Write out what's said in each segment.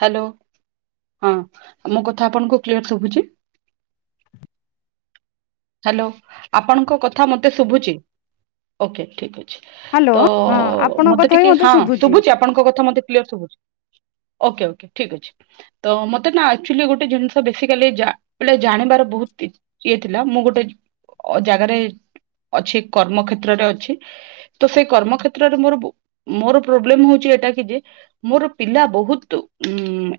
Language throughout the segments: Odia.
ହାଲୋ ହଁ ମୋ କଥା ଆପଣଙ୍କୁ କ୍ଲିୟର ଶୁଭୁଚି? ହାଲୋ ଆପଣଙ୍କ କଥା ମତେ ଶୁଭୁଚି। ଓକେ ଠିକ ଅଛି। ହ୍ୟାଲୋ ତ ହଁ ଆପଣଙ୍କ ମତେ କଥା ବି ଟିକେ, ହଁ ଶୁଭୁଛି ଶୁଭୁଚି ଆପଣଙ୍କ କଥା ମତେ କ୍ୟର ଶୁଭୁଚି। ଓକେ ଓକେ ଠିକ୍ ଅଛି। ତ ମତେ ନା ଆକ୍ଚୁଆଲି ଗୋଟେ ଜିନିଷ ବେସିକାଲି ବ ଜାଣିବାର ବହୁତ ଇଏ ଥିଲା। ଲା। ମୁଁ ଗୋଟେ ଜାଗାରେ ଅଛି କର୍ମ କର୍ମକ୍ଷେତ୍ରରେ ଅଛି। ତ ସେଇ କର୍ମ କ୍ଷେତ୍ରରେ ମୋର ମୋର ପ୍ରୋବ୍ଲେମ ହଉଛି ଏଇଟା କି ଯେ ମୋର ପିଲା ବହୁତ ଉଁ ଉଁ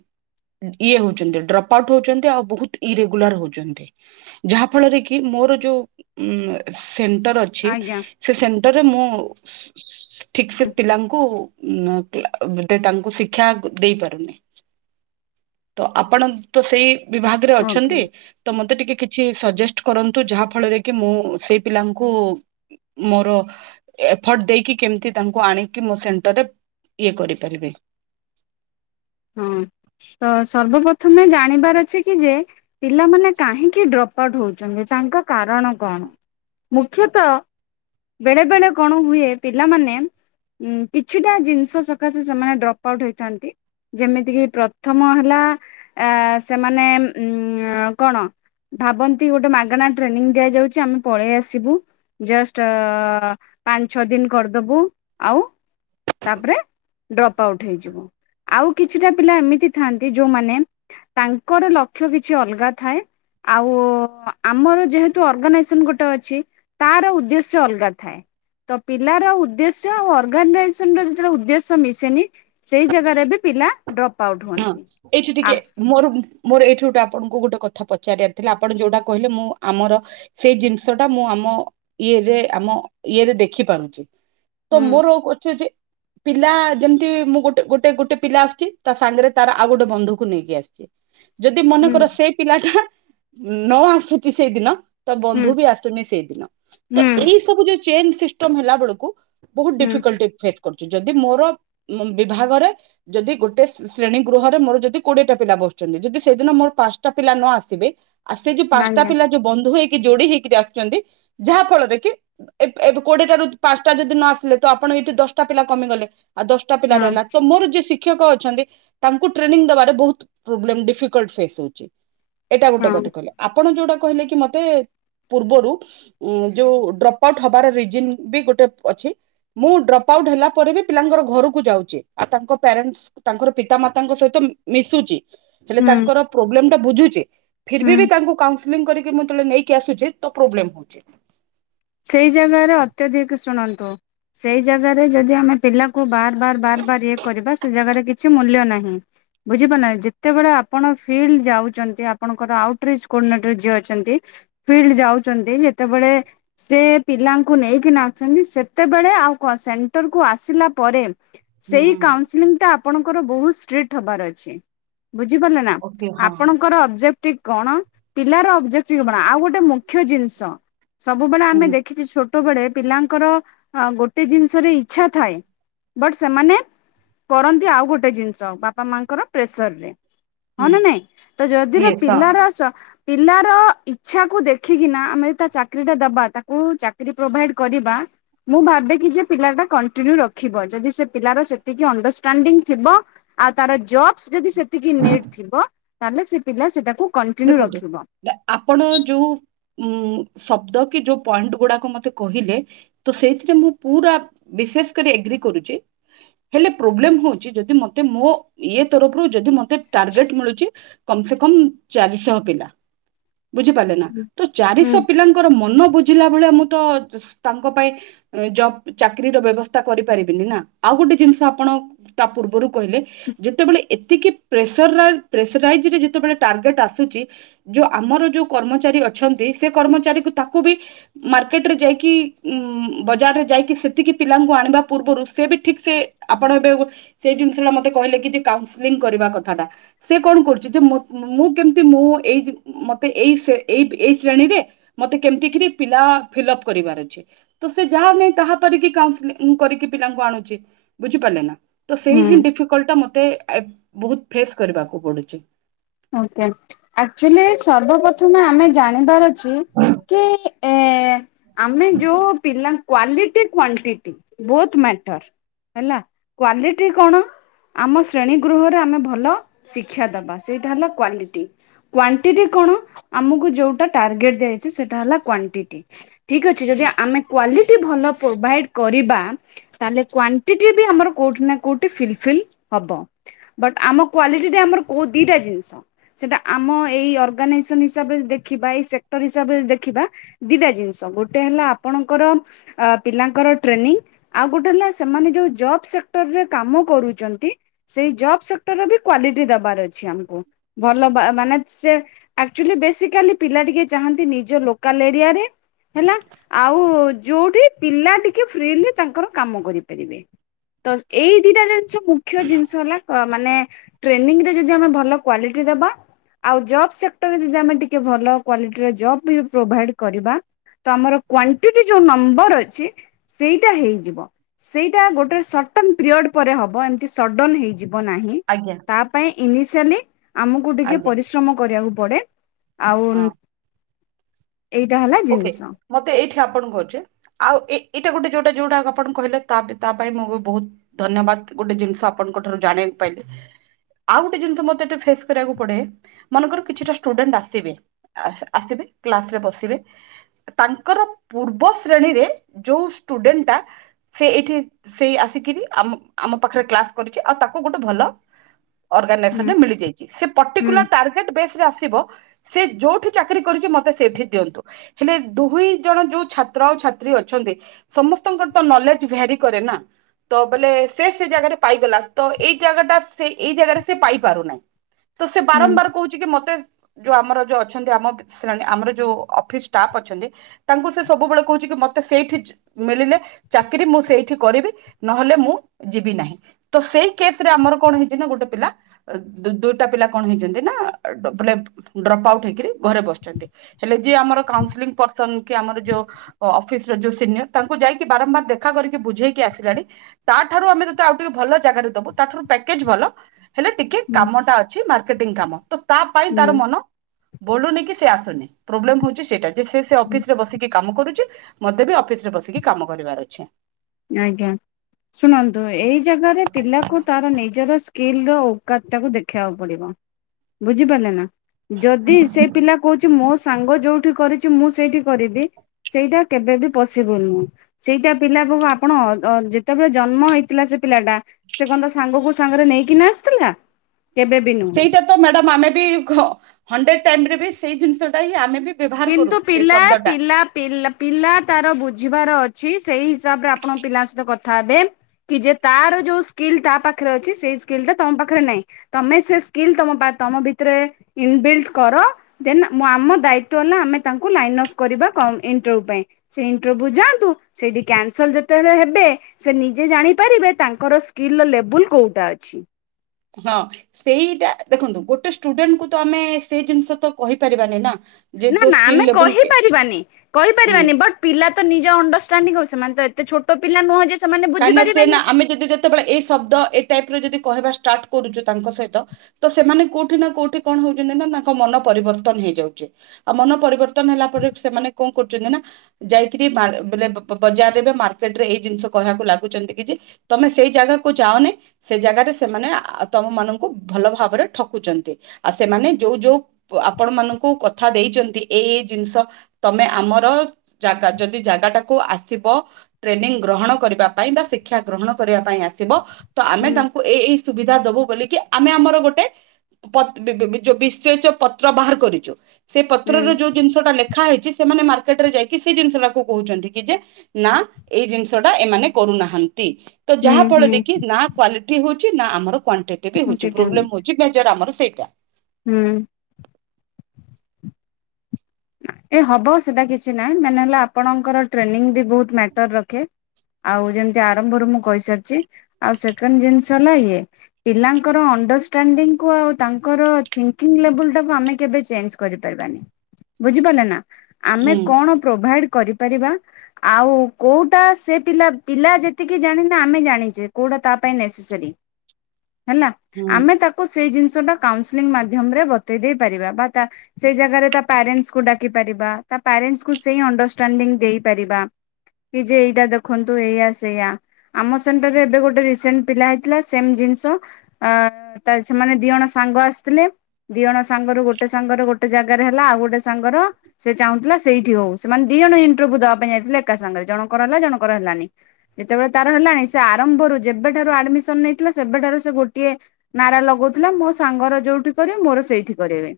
ଇଏ ହଉଛନ୍ତି ଡ୍ରପ୍ ଆଉଟ୍ ହଉଛନ୍ତି ଆଉ ବହୁତ ଇରେଗୁଲାର ହଉଛନ୍ତି। ଯାହା ଫଳରେ କି ମୋର ଯୋଉ ଉ ସେଣ୍ଟର ଅଛି ଆଜ୍ଞା ସେ ସେଣ୍ଟରରେ ମୁଁ ଠିକ ସେ ପିଲା ଙ୍କୁ ତାଙ୍କୁ ଶିକ୍ଷା ଦେଇ ପାରୁନି। ତ ଆପଣ ତ ସେଇ ବିଭାଗରେ ଓକେ ଅଛନ୍ତି ତ ମତେ ଟିକେ କିଛି ସଜେଷ୍ଟ କରନ୍ତୁ ଯାହା ଫଳରେ କି ମୁଁ ସେ ପିଲାଙ୍କୁ ମୋର ଏଫର୍ଟ ଦେଇକି କେମିତି ତାଙ୍କୁ ଆଣିକି ମୋ ସେଣ୍ଟରରେ ଇଏ କରିପାରିବି। ହଁ ତ ସର୍ବପ୍ରଥମେ ଜାଣିବାର ଅଛି କି ଯେ ପିଲାମାନେ କାହିଁକି ଡ୍ରପ୍ ଆଉଟ୍ ହଉଛନ୍ତି ତାଙ୍କ କାରଣ କଣ? ମୁଖ୍ୟତଃ ବେଳେ ବେଳେ କଣ ହୁଏ ପିଲାମାନେ ଉଁ କିଛିଟା ଜିନିଷ ସକାଶେ ସେମାନେ ଡ୍ରପ୍ ଆଉଟ୍ ହେଇଥାନ୍ତି। ଯେମିତି କିି ପ୍ରଥମ ହେଲା ଆ ସେମାନେ ଉ କଣ? ଭାବନ୍ତି ଗୋଟେ ମାଗଣା ଟ୍ରେନିଂ ଦିଆଯାଉଛି ଆମେ ପଳେଇ ଆସିବୁ। ଜଷ୍ଟ ପାଞ୍ଚ ଛଅ ଦିନ କରିଦବୁ ଆଉ ତାପରେ ଡ୍ରପ ଆଉଟ୍ ହେଇଯିବୁ। ଆଉ କିଛିଟା ପିଲା ଏମିତି ଥାଆନ୍ତି ଯୋଉମାନେ ତାଙ୍କର ଲକ୍ଷ୍ୟ କିଛି ଅଲଗା ଥାଏ। ଆଉ ଆମର ଯେହେତୁ ଅର୍ଗାନାଇଜେସନ ଗୋଟେ ଅଛି। ତାର ଉଦ୍ଦେଶ୍ୟ ଅଲଗା ଥାଏ। ତ ପିଲାର ଉଦ୍ଦେଶ୍ୟ ଅର୍ଗାନାଇଜେସନ ର ଯେତେବେଳେ ଉଦ୍ଦେଶ୍ୟ ମିଶେନି ସେଇ ଜାଗା ରେ ବି ପିଲା ଡ୍ରପ୍ ଆଉଟ୍ ହଁ ହୁଅନ୍ତି। ଏଇଠି ଆ ଟିକେ ମୋର ମୋର ଏଇଠି ଗୋଟେ ଆପଣଙ୍କୁ ଗୋଟେ କଥା ପଚାରିବାର ଥିଲା ଆପଣ ଯୋଉଟା କହିଲେ ମୁଁ ଆମର ସେଇ ଜିନିଷ ଟା ମୁଁ ଆମ ଇଏରେ ଆମ ଇଏରେ ଦେଖି ପାରୁଛି। ତ ହୁଁ ମୋର କୋଚ ଅଛି ଯେ ପିଲା ଯେମିତି ମୁଁ ଗୋଟେ ଗୋଟେ ଗୋଟେ ପିଲା ଆସୁଛି ତା ସାଙ୍ଗରେ ତାର ଆଉ ଗୋଟେ ବନ୍ଧୁକୁ ନେଇକି ଆସିଛି ଯଦି ହୁଁ ମନେକର ସେଇ ପିଲାଟା ନ ଆସୁଛି ସେଇଦିନ ତ ହୁଁ ବନ୍ଧୁ ବି ଆସୁନି ସେଇଦିନ ହୁଁ ତ ଏଇ ସବୁ ଯୋଉ ଚେନ ସିଷ୍ଟମ ହେଲା ବେଳକୁ ବହୁତ ହୁଁ ଡିଫିକଲଟ ଫେସ୍ କରୁଛି ଯଦି ମୋର ବିଭାଗରେ ଯଦି ଗୋଟେ ଶ୍ରେଣୀ ଗୃହରେ ମୋର ଯଦି କୋଡିଏଟା ପିଲା ବସୁଛନ୍ତି ଯଦି ସେଦିନ ମୋର ପାଞ୍ଚଟା ପିଲା ନ ଆସିବେ ଆଉ ସେଇ ଯୋଉ ପାଞ୍ଚଟା ଆଜ୍ଞା ପିଲା ଯୋଉ ବନ୍ଧୁ ହେଇକି ଯୋଡି ହେଇକିରି ଆସିୁଛନ୍ତି ଯାହା ଫଳରେ କି ଏବେ ଏବେ କୋଡିଏ ଟାରୁ ପାଞ୍ଚଟା ଯଦି ନ ଆସିଲେ ତ ଆପଣ ଏଠି ଦଶଟା ପିଲା କମିଗଲେ। ଆଉ ଦଶଟା ପିଲା ହଁ ରହିଲା ତ ମୋର ଯିଏ ଶିକ୍ଷକ ଅଛନ୍ତି। ତାଙ୍କୁ୍ ଟ୍ରେନିଂ ଦବାରେ ବହୁତ ପ୍ରୋବ୍ଲୋମ ଡିଫିକଲ୍ଟ ଫେସ ହଉଛି। ଏଇଟା ଗୋଟେ ହଁ କଥା କହିଲେ। ଆପଣ ଯୋଉଟା କହିଲେ କି ମତେ ପୂର୍ବରୁ ଉଁ ଯୋଉ ଡ୍ରପ୍ ଆଉଟ୍ ହବାର ରିଜିନ ବି ଗୋଟେ ଅଛି। ମୁଁ ଡ୍ରପ୍ ଆଉଟ୍ ହେଲା ପରେ ବି ପିଲାଙ୍କର ଘରକୁ ଯାଉଛି ଆଉ ତାଙ୍କ ପ୍ୟାରେଣ୍ଟସ୍ ତାଙ୍କର ପିତା ମାତାଙ୍କ ସହିତ ମିଶୁଛି ହେଲେ ହୁଁ ତାଙ୍କର ପ୍ରୋବ୍ଲେମ ଟା ବୁଝୁଛି ଫିରୀ ହୁଁ ବି ତାଙ୍କୁ କାଉନସିଲ କରି ନେଇକି ଆସୁଛି ତ ପ୍ରୋବ୍ଲେମ ହଉଛି। ସେଇ ଜାଗାରେ ଅତ୍ୟଧିକ ଶୁଣନ୍ତୁ ସେଇ ଜାଗାରେ ଯଦି ଆମେ ପିଲାକୁ ବାର ବାର ବାର ବାର ଇଏ କରିବା ସେ ଜାଗାରେ କିଛି ମୂଲ୍ୟ ନାହିଁ। ବୁଝିପାରୁ ନା ଯେତେବେଳେ ଆପଣ ଫିଲ୍ଡି ଯାଉଛନ୍ତି ଆପଣଙ୍କର ଆଉଟି ରିଚ୍ କୋଡ଼ିନେଟର ଯିଏ ଅଛନ୍ତି ଫିଲ୍ଡି ଯାଉଛନ୍ତି ଯେତେବେଳେ ସେ ପିଲାଙ୍କୁ ନେଇକି ନାଚୁଛନ୍ତି ସେତେବେଳେ ଆଉ କଣ ସେଣ୍ଟର କୁ ଆସିଲା ପରେ ସେଇ ହୁଁ କାଉନସିଲଂ ଟା ଆପଣଙ୍କର ବହୁତ ଷ୍ଟ୍ରିକ୍ଟି ହବାର ଅଛି। ବୁଝିପାରିଲେ ନା ଓକେ ହଁ ଆପଣଙ୍କର ଅବଜେ ଟି କଣ ପିଲାର ଅବଜେକ୍ଟ କଣ ଆଉ ଗୋଟେ ମୁଖ୍ୟ ଜିନିଷ ଭୁବେଳେ ଆମେ ହୁଁ ଦେଖିଛି ଛୋ ଛୋଟ ବେଳେ ପିଲାଙ୍କର ଗୋଟେ ଜିନିଷରେ ଇଛା ଥାଏ ବଟ ସେମାନେ କରନ୍ତି ଆଉ ଗୋଟେ ଜିନ୍ଷ ବାପା ମା ଙ୍କର ପ୍ରେସର୍ ବି। ହଁ ହୁଁ ନା ନାଇଁ ତ ଯଦିର ୟେସ୍ ହଁ ପିଲାାର ସ ପିଲାର ଇଚ୍ଛା କୁ ଦେଖିକିନା ଆମେ ତା ଚା ଚାକିରି ଟା ଦବା ତାକୁ ଚାକିରି ପ୍ରୋଭାଇଡ୍ କରିବା। ମୁଁ ଭା କିି ଯେ ପିଲାଟା କଣ୍ଟିନ୍ୟୁ ରଖିବ ଯଦି ସେ ପିଲାର ସେତିକି ଅଣ୍ଡର୍ ଷ୍ଟାଣ୍ଡିଙ୍ଗ୍ ଥିବ ଆଉ ତାର ଜବ୍ସ ଯଦି ସେତିକିଟ୍ ଥିବ ତାହେଲେ ସେ ପିଲା ସେଟାକୁ କଣ୍ଟିନ୍ୟୁ ଦେଖନ୍ତୁ ରଖିବ। ଆପଣ ଯୋଉ ଉ ଶବ୍ଦ କି ଯୋଉ ପଏଣ୍ଟ ଗୁଡାକ ମତେ କହିଲେ ତ ସେଇଥିରେ ମୁଁ ପୁରା ବିଶେଷ୍ କରି ଏଗ୍ରି କରୁଚି। ହେଲେ ପ୍ରୋବ୍ଲେମ୍ ହୋଉଛଳଚି ଯଦି ମତେ ମୋ ଇ ତରଫରୁ ଯଦି ମତେ ଟାର୍ଗେଟ ମିଳୁଚି କମ୍ ସେ କମ୍ ଚାରିଶହ ପିଲା। ବୁଝିପାରିଲେ ନା ତ ଚାରିଶହ ପିଲାଙ୍କର ମନ ବୁଝିଲା ଭଳେଆ ମୁଁ ତ ତାଙ୍କ ପାଇଁ ଜବ୍ ଚାକିରିର ବ୍ୟବସ୍ଥା କରିପାରିବିନି ନା ଆଉ ଗୋଟେ ଜିନିଷ ଆପଣ ତା ପୂର୍ବରୁ କହିଲେ ଯେତେବେଳେ ଏତିକି ପ୍ରେସର୍ ରା ପ୍ରେସରାଇଜ୍ ଯେତେବେଳେ ଟାର୍ଗେଟ୍ ଆସୁଚି ଆମର ଯୋଉ କର୍ମଚାରୀ ଅଛନ୍ତି ସେ କର୍ମଚାରୀକୁ ତାକୁ ବି ମାର୍କେଟ୍ ରେ ଯାଇକି ଉ ବଜାରରେ ଯାଇକି ସେତିକି ପିଲାଙ୍କୁ ଆଣିବା ପୂର୍ବରୁ ସେ ବି ଠିକ୍ ସେ ଆପଣ ଏବେ ସେଇ ଜିନ୍ଷା ମତେ କହିଲେ କି କାଉନସେଲିଂ କରିବା କଥାଟା। ସେ କଣ କରୁଚି ଯେ ମୁ ମୁଁ କେମତି ମୁ ଏଇ ମତେ ଏଇ ସେ ଏଇ ଏଇ ଶ୍ରେଣୀରେ ମତେ କେମିତିକରି ପିଲା ଫିଲ୍ ଅପ୍ କରିବାର ଅଛି। ତ ସେ ଯାହା ନାହିଁ ତାହା ପରିକି କାଉଁସି ଲିଙ୍ଗ୍ କରିକି ପିଲାଙ୍କୁ ଆଣୁଛି ବୁଝିପାରିଲେ ନା? ତ ସେଇ ହୁଁ। ହିଁ ଡିଫିକଲଟା ମତେ ବୋହୁତ୍ ଫେସ୍ କରିବାକୁ ପଡୁଚି। ଓକେ ଆକ୍ଚୁଲି ଏ ସର୍ବ ପ୍ରଥମେ ଆମେ ଜାଣିବାର ଅଛି କି ଏ ଆମେ ଯୋଉ ପିଲା କ୍ଵାଲିଟି କ୍ଵାଣ୍ଟିଟି ବୋଥ୍ ମ୍ୟାଟର୍। ହେଲା କ୍ଵାଲିଟି କଣ ଆମ ଶ୍ରେଣୀ ଗୃହରୁ ଆମେ ଭଲ ଶିକ୍ଷା ଦବା। ସେଇଟା ହେଲା କ୍ଵାଲିଟି। କ୍ଵାଣ୍ଟିଟି କଣ ଆମୁକୁ ଯୋଉଟା ଟାର୍ଗେଟ୍ ଦିଆହେଇଚି ସେଇଟା ହେଲା କ୍ଵାଣ୍ଟିଟି। ଠିକ୍ ଅଛି ଯଦି ଆମେ କ୍ଵାଲିଟି ଭଲ ପ୍ରୋଭାଇଡ କରିବା ତାହଲେ କ୍ଵାଣ୍ଟିଟି ବି ଆମର କୋଉଠି ନା କୋଉଠି ଫୁଲ୍ ଫିଲ୍ ହବ। ବଟ୍ ଆମ କ୍ଵାଲିଟିରେ ଆମର କୋଉ ଦିଟା ଜିନ୍ଷ ସେଟା ଆମ ଏଇ ଅର୍ଗାନାଇଜେସନ୍ ହିସାବରେ ଦେଖିବା ଏଇ ସେକ୍ଟର୍ ହିସାବରେ ଦେଖିବା। ଦିଟା ଜିନ୍ଷ ଗୋଟେ ହେଲା ଆପଣଙ୍କର ପିଲାଙ୍କର ଟ୍ରେନିଂ ଆଉ ଗୋଟେ ହେଲା ସେମାନେ ଯୋଉ ଜବ୍ ସେକ୍ଟର୍ ରେ କାମ କରୁଚନ୍ତି। ସେଇ ଜବ୍ ସେକ୍ଟର୍ ର ବି କ୍ଵାଲିଟି ଦବାର୍ ଅଛି ଆମକୁ ଭଲ ବା ମାନେ ସେ ଆକ୍ଚୁଲି ବେସିକାଲି ପିଲା ଟିକେ ଚାହାନ୍ତି ନିଜ ଲୋକାଲ୍ ଏରିଆରେ। ହେଲା ଆଉ ଯୋଉଠି ପିଲା ଟିକେ ଫ୍ରିଲି ତାଙ୍କର କାମ କରିପାରିବେ। ତ ଏଇ ଦିଟା ଜିନ୍ଷ ମୁଖ୍ୟ ଜିନ୍ଷ ହେଲା ମାନେ ଟ୍ରେନିଂ ରେ ଯୋ ଆମେ ଭଲ କ୍ୱଲିଟି ଦବା। ଆଉ ଜବ୍ ସେକ୍ଟରରେ ଯଦି ଆମେ ଟିକେ ଭଲ କ୍ଵାଲିଟିର ଜବ୍ ବି ପ୍ରୋଭାଇଡ କରିବା। ତ ଆମର କ୍ଵାଣ୍ଟିଟି ଯୋଉ ନମ୍ବର୍ ଅଛି ସେଇଟା ହେଇଯିବ। ସେଇଟା ଗୋଟେ ସଟନ୍ ପିରିୟଡ ପରେ ହବ ଏମ୍ତି ସଡନ୍ ହେଇଯିବ ନାହିଁ। ଆଜ୍ଞା। ତା ପାଇଁ ଇନିସିଆଲି ଆମୁକୁ ଟିକେ ଆଜ୍ଞା ପରିଶ୍ରମ କରିବାକୁ ପଡେ, ଆଉ ହଁ ଏଇଟା ହେଲା ଜିନ୍ ଓକେ ଷ। ମତେ ଏଇଠି ଆପଣ କୁଛେ ଆଉ ଏଇଟା ଗୋଟେ ଯୋଉଟା ଯୋଉଟା ଆପଣ କହିଲେ ତା ତା ପାଇଁ ମୁଁ ବି ବୋହୁତ୍ ଧନ୍ୟବାଦ୍ ଗୋଟେ ଜିନ୍ଷ ଆପଣଙ୍କ ଠାରୁ ଜାଣିବାକୁ ପାଇଲି। ଆଉ ଗୋଟେ ଜିନ୍ଷ ମତେ ଏ ଫେସ୍ କରିବାକୁ ପଡେ, ମନଙ୍କର କିଛିଟା ଷ୍ଟୁଡେଣ୍ଟ୍ ଆସିବେ। ଆଁ ଆସିବେ କ୍ଲାସ୍ ରେ ବସିବେ। ତାଙ୍କର ପୂର୍ବ ଶ୍ରେଣୀରେ ଯୋଉ ଷ୍ଟୁଡେଣ୍ଟ୍ ଟା ସେ ଏଇଠି ସେଇ ଆସିକିରି ଆମ ଆମ ପାଖରେ କ୍ଲାସ କରିଚି ଆଉ ତାକୁ ଗୋଟେ ଭଲ ହୁଁ ଅର୍ଗାନେସରେ ମିଳିଯାଇଚି ସେ ହୁଁ ପର୍ଟିକୁଲା ଟାର୍ ସେଟ୍ ବେସରେ ଆସିବ ସେ ଯୋଉଠି ଚାକିରି କରିଚି ମତେ ସେଇଠି ଦିଅନ୍ତୁ। ହେଲେ ଦୁହି ଜଣ ଯୋଉ ଛାତ୍ର ଆଉ ଛାତ୍ରୀ ଅଛନ୍ତି ସମସ୍ତଙ୍କର ତ ନଲେଜ ଭ୍ୟାରି କରେନା। ତ ବୋଲେ ସେ ସେ ଜାଗାରେ ପାଇଗଲା ତ ଏଇ ଜାଗାଟା ସେଇ ଏଇ ଜାଗାରେ ସେ ପାଇପାରୁନାଇଁ। ତ ସେ ହୁଁ ବାରମ୍ବାର କୋହୁଚି କି ମତେ ଯୋଉ ଆମର ଯୋଉ ଅଛନ୍ତି ଆମ ବି ଶ୍ରେଣି ଆମର ଯୋଉ ଅ ଫିସ୍ ଷ୍ଟାପ୍ ଅଛନ୍ତି ତାଙ୍କୁ ସେ ସବୁବେଳେ କୋହୁଚି କି ମତେ ସେଇଠି ଜ ମିଳିଲେ ଚାକିରି ମୁଁ ସେଇଠି କରିବି ନହେଲେ ମୁଁ ଯିବିନାହିଁ। ତ ସେଇ କେସରେ ଆମର କଣ ହେଇଚି ନା ଗୋଟେ ପିଲା ଅ ଦୁ-ଦୁଇଟା ପିଲା କଣ ହେଇଚନ୍ତି ନା ଅ ଡ ବୋଲେ ଡ୍ରପ୍ ଆଉଟ୍ ହେଇକିରି ଘରେ ବସଚନ୍ତି। ହେଲେ ଯିଏ ଆମର କାଉନସିଲିଂ ପର୍ସନ୍ କି ଆମର ଯୋଉ ଅ ଅଫିସର ଯୋଉ ସିନିଅର ତାଙ୍କୁ ଯାଇକି ବାରମ୍ବାର ଦେଖାକରିକି ବୁଝେଇକି ଆସିଲାଣି ତାଠାରୁ ଆମେ ତତେ ଆଉ ଟିକେ ଭଲ ଜାଗାରେ ଦୋବୁ ତାଠାରୁ ପ୍ୟାକେଜ ଭଲ। ହେଲେ ଟିକେ ହୁଁ କାମଟା ଅଛି ମାର୍କେଟିଂ କାମ ତ ତା ପାଇଁ ତାର ମନ ବୋଲୁନି କି ସେ ଆସୁନି ପ୍ରୋବ୍ଲେମ ହୋଉଚି ସେଇଟା ଯେ ସେ ସେ ହୁଁ ଅଫିସରେ ବସିକି କାମ କରୁଚି ମତେ ବି ଅଫିସରେ ବସିକି କାମ କରିବାର ଅଛି। ଆଜ୍ଞା। ଶୁଣନ୍ତୁ ଏଇ ଜାଗାରେ ପିଲାକୁ ତାର ନିଜର ସ୍କିଲର ଔକାତ୍ ତାକୁ ଦେଖେଇବାକୁ ପଡିବ। ବୁଝିପାରିଲେ ନା? ଯଦି ସେ ପିଲା କୋହୁଚି ମୋ ସାଙ୍ଗ ଯୋଉଠି କରିଚି ମୁଁ ସେଇଠି କରିବି ସେଇଟା କେବେ ବି ପସିବୁଲ୍ ନୁହଁ ସେଇଟା ପିଲା କୋହୁ ଆ ଆପଣ ଅ ଅ ଯେତେବେଳେ ଜନ୍ମ ହେଇଥିଲା ସେ ପିଲାଟା ସେ କଣ ତା ସାଙ୍ଗକୁ ସାଙ୍ଗରେ ନେଇକିନା ଆସିଥିଲା କେବେ ବି ନୁହଁ। ସେଇଟା ତ ମ୍ୟାଡାମ ଆମେ ବି ଘ ହଣ୍ଡେଡ୍ ଟାଇମରେ ବି ସେଇ ଜିନିଷଟା ହିଁ ଆମେ ବି ବ୍ୟବହାର କରୁ କିନ୍ତୁ ସେଇ ପିଲା ଶବ୍ଦ ଟା ପିଲା ପିଲା ପିଲା ତାର ବୁଝିବାର ଅଛି ସେଇ ହିସାବରେ ଆପଣଙ୍କ ପିଲାଙ୍କ ସହିତ କଥା ହେବେ କି ଯେ ତାର ଯୋଉ ସ୍କିଲ୍ ତା ପାଖରେ ଅଛି ସେଇ ସ୍କିଲଟା ତମ ପାଖରେ ନାଇଁ। ତମେ ସେ ସ୍କିଲ୍ ତମ ପା ତମ ଭିତରେ ଇନବିଲ୍ଡ କର ଦେନ୍ ମୁଁ ଆମ ଦାୟି ତ୍ୱ ନା ଆମେ ତାଙ୍କୁ ଲାଇନଅଫ୍ କରିବା କମ୍ ଇଣ୍ଟରୋ ପାଇଁ। ସେ ଇଣ୍ଟରଭୁ ଯାଆନ୍ତୁ ସେଇଠି କ୍ୟାନସଲ୍ ଯେତେବେଳେ ହେବେ ସେ ନିଜେ ଜାଣିପାରିବେ ତାଙ୍କର ସ୍କିଲର ଲେବୁଲ୍ କୋଉଟା ଅଛି। ହଁ। ସେଇଟା ଦେଖନ୍ତୁ ଗୋଟେ ଷ୍ଟୁଡେଣ୍ଟକୁ ତ ଆମେ ସେଇ ଜିନିଷ ତ କହିପାରିବାନି ନା। ଯେ ନା ତୋ ନା ସ୍କିଲ୍ ଆମେ ଲେବୁଲ କହିପାରିବାନି ହୁଁ କହିପାରିବାନି ବଟ୍ ପିଲା ତ ନିଜେ ଅଣ୍ଡରଷ୍ଟାଣ୍ଡିଙ୍ଗ କଁ ସେମାନେ ତ ଏତେ ଛୋଟ ପିଲା ନୁହଁ ଯେ ସେମାନେ କାହିଁକି ନା ସେ ନା ବୁଝିପାରିବେନି। ଆମେ ଯଦି ଯେତେବେଳେ ଏଇ ଶବ୍ଦ ଏ ଟାଇପରେ ଯଦି କହିବା ଷ୍ଟାର୍ଟ କରୁଚୁ ତାଙ୍କ ସହିତ ତ ସେମାନେ କୋଉଠି ନା କୋଉଠି କଣ ହୋଉଚନ୍ତି ନା ତାଙ୍କ ମନ ପରିବର୍ତ୍ତନ ହେଇଯାଉଚି ଆଉ ମନ ପରିବର୍ ର୍ତନ ହେଲା ପରେ ସେମାନେ କଣ କରୁଚନ୍ତି ନା ଯାଇକିରି ମାର୍ ବୋଇଲେ ବ-ବ-ବଜାରରେ ବେ ମାର୍କେଟରେ ଏଇ ଜିନଷ କହିବାକୁ ଲାଗୁଚନ୍ତି କିଛି ତମେ ସେଇ ଜାଗାକୁ ଯାଅନି ସେ ଜାଗାରେ ସେମାନେ ଆ ତମମାନଙ୍କୁ ଭଲ ଭାବରେ ଠକୁଚନ୍ତି ଆଉ ସେମାନେ ଯୋଉ ଯୋଉ ପ ଆପଣମାନଙ୍କୁ କଥା ଦେଇଚନ୍ତି ଏଇ ଏଇ ଜିନଷ ତମେ ଆମର ଜାଗା ଯଦି ଜାଗାଟାକୁ ଆସିବ ଟ୍ରେନିଂ ଗ୍ରହଣ କରିବା ପାଇଁ ବା ଶିକ୍ଷା ଗ୍ରହଣ କରିବା ପାଇଁ ଆସିବ ତ ଆମେ ହୁଁ ତାଙ୍କ୍ ଏଇ ଏଇ ସୁବିଧା ଦୋବୁ ବୋଲିକି ଆମେ ଆମର ଗୋଟେ ପ-ପତ୍ ବି-ବି-ବି ଯୋଉ ବିଶେଚ ପତ୍ର ବାହାର କରିଚୁ ସେଇ ହୁଁ ପତ୍ରର ଯୋଉ ଜିନଷଟା ଲେଖାହେଇଚି ସେମାନେ ମାର୍କେଟରେ ଯାଇକି ସେଇ ଜିନଷଟାକୁ କୋହୁଚନ୍ତି କି ଯେ ନା ଏଇ ଜିନଷ ଟା ଏମାନେ କରୁନାହାନ୍ତି ତ ହୁଁ ଯାହା ହୁଁ ଫଳରେ କି ନା କ୍ଵାଲିଟି ହୋଉଚି ନା ଆମର କ୍ୱାଣ୍ଟି ଟିଟି ହୋଉଚି ଏଟିଟ୍ୟୁଡ ପ୍ରୋବ୍ଲେମ ହୋଉଚି ମେଜାର ଆମର ସେଇଟା। ହୁଁ। ଏ ହବ ସେଟା କିଛି ନାଇଁ ମାନେ ହେଲେ ଆପଣଙ୍କର ଟ୍ରେନିଂ ବି ବୋହୁତ ମ୍ୟାଟର ରଖେ। ଆଉ ଯେମତି ଆରମ୍ଭରୁ ମୁଁ କହିସାରିଚି ଆଉ ସେକେଣ୍ଡ ଜିନଷ ହେଲା ଇଏ। ପିଲାଙ୍କର ଅଣ୍ଡରଷ୍ଟାଣ୍ଡିଙ୍ଗକୁ ଆଉ ତାଙ୍କର ଥିଙ୍କିଙ୍ଗ ଲେବୁଲ ଟାକୁ ଆମେ କେବେ ଚେଞ୍ଜ କରିପାରିବାନି। ବୁଝିପାରିଲେ ନା। ଆମେ ହୁଁ କଣ ପ୍ରୋଭାଇଡ କରିପାରିବା ଆଉ କୋଉଟା ସେ ପିଲା ପିଲା ଯେତିକି ଜାଣିନ ଆମେ ଜାଣିଛେ କୋଉଟା ତା ପାଇଁ ନେସେସାରୀ ହେଲା। ହୁଁ ଆମେ ତାକୁ ସେଇ ଜିନିଷ ଟା କାଉନ୍ସିଲ ମାଧ୍ୟମରେ ବତେଇ ଦେଇ ପାରିବା। ସେ ଜାଗାରେ ତା ଫରେନ୍ସ କୁ ଡାକି ପାରିବା। ତା ଫରେନ୍ସ କୁ ସେଇ ଅଣ୍ଡର ଷ୍ଟାଣ୍ଡିଂ ଦେଇପାରିବା କି ଯେ ଏଇଟା ଦେଖନ୍ତୁ ଏଇଆ ସେଇଆ ଆମ ସେଣ୍ଟର ରେ ଏବେ ଗୋଟେ ରିସେଣ୍ଟ ପିଲା ହେଇଥିଲା ସେମ୍ ଜିନିଷ। ଅ ତାଲେ ସେମାନେ ଦି ଜଣ ସାଙ୍ଗ ଆସିଥିଲେ ଦି ଜଣ ସାଙ୍ଗରୁ ଗୋଟେ ସାଙ୍ଗର ଗୋଟେ ଜାଗାରେ ହେଲା। ଆଉ ଗୋଟେ ସାଙ୍ଗର ସେ ଚାହୁଁଥିଲା ସେଇଠି ହଉ। ସେମାନେ ଦି ଜଣ ଇଣ୍ଟରଭ୍ୟୁ ଦେବା ପାଇଁ ଯାଇଥିଲେ ଏକା ସାଙ୍ଗରେ, ଜଣଙ୍କର ହେଲା ଜଣଙ୍କର ହେଲାନି। ଯେତେବେଳେ ତାର ହେଲାଣି ସେ ଆରମ୍ଭରୁ ଯେବେଠାରୁ ଆଡମିସନ ନେଇଥିଲା ସେବେଠାରୁ ସେ ଗୋଟିଏ ନାରା ଲଗଉଥିଲା ମୋ ସାଙ୍ଗର ଯୋଉଠି କରିବେ ମୋର ସେଇଠି କରିବି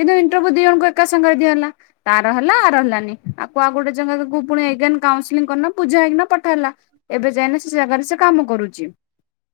କିନ୍ତୁ ଇଣ୍ଟର୍ବୁ ଦି ଜଣଙ୍କୁ ଏକା ସାଙ୍ଗ ଦି ହେଲା। ତାର ହେଲା ଆର ହେଲାନି। ଆକୁ ଆଉ ଗୋଟେ ଜା ପୁଣି ଏଗେନ କାଉନସେଲିଂ କରିକିନା ପୂଜା ହେଇ କିନା ପଠ ହେଲା। ଏବେ ଯାଇନା ସେ ଜାଗାରେ ସେ କାମ କରୁଛି।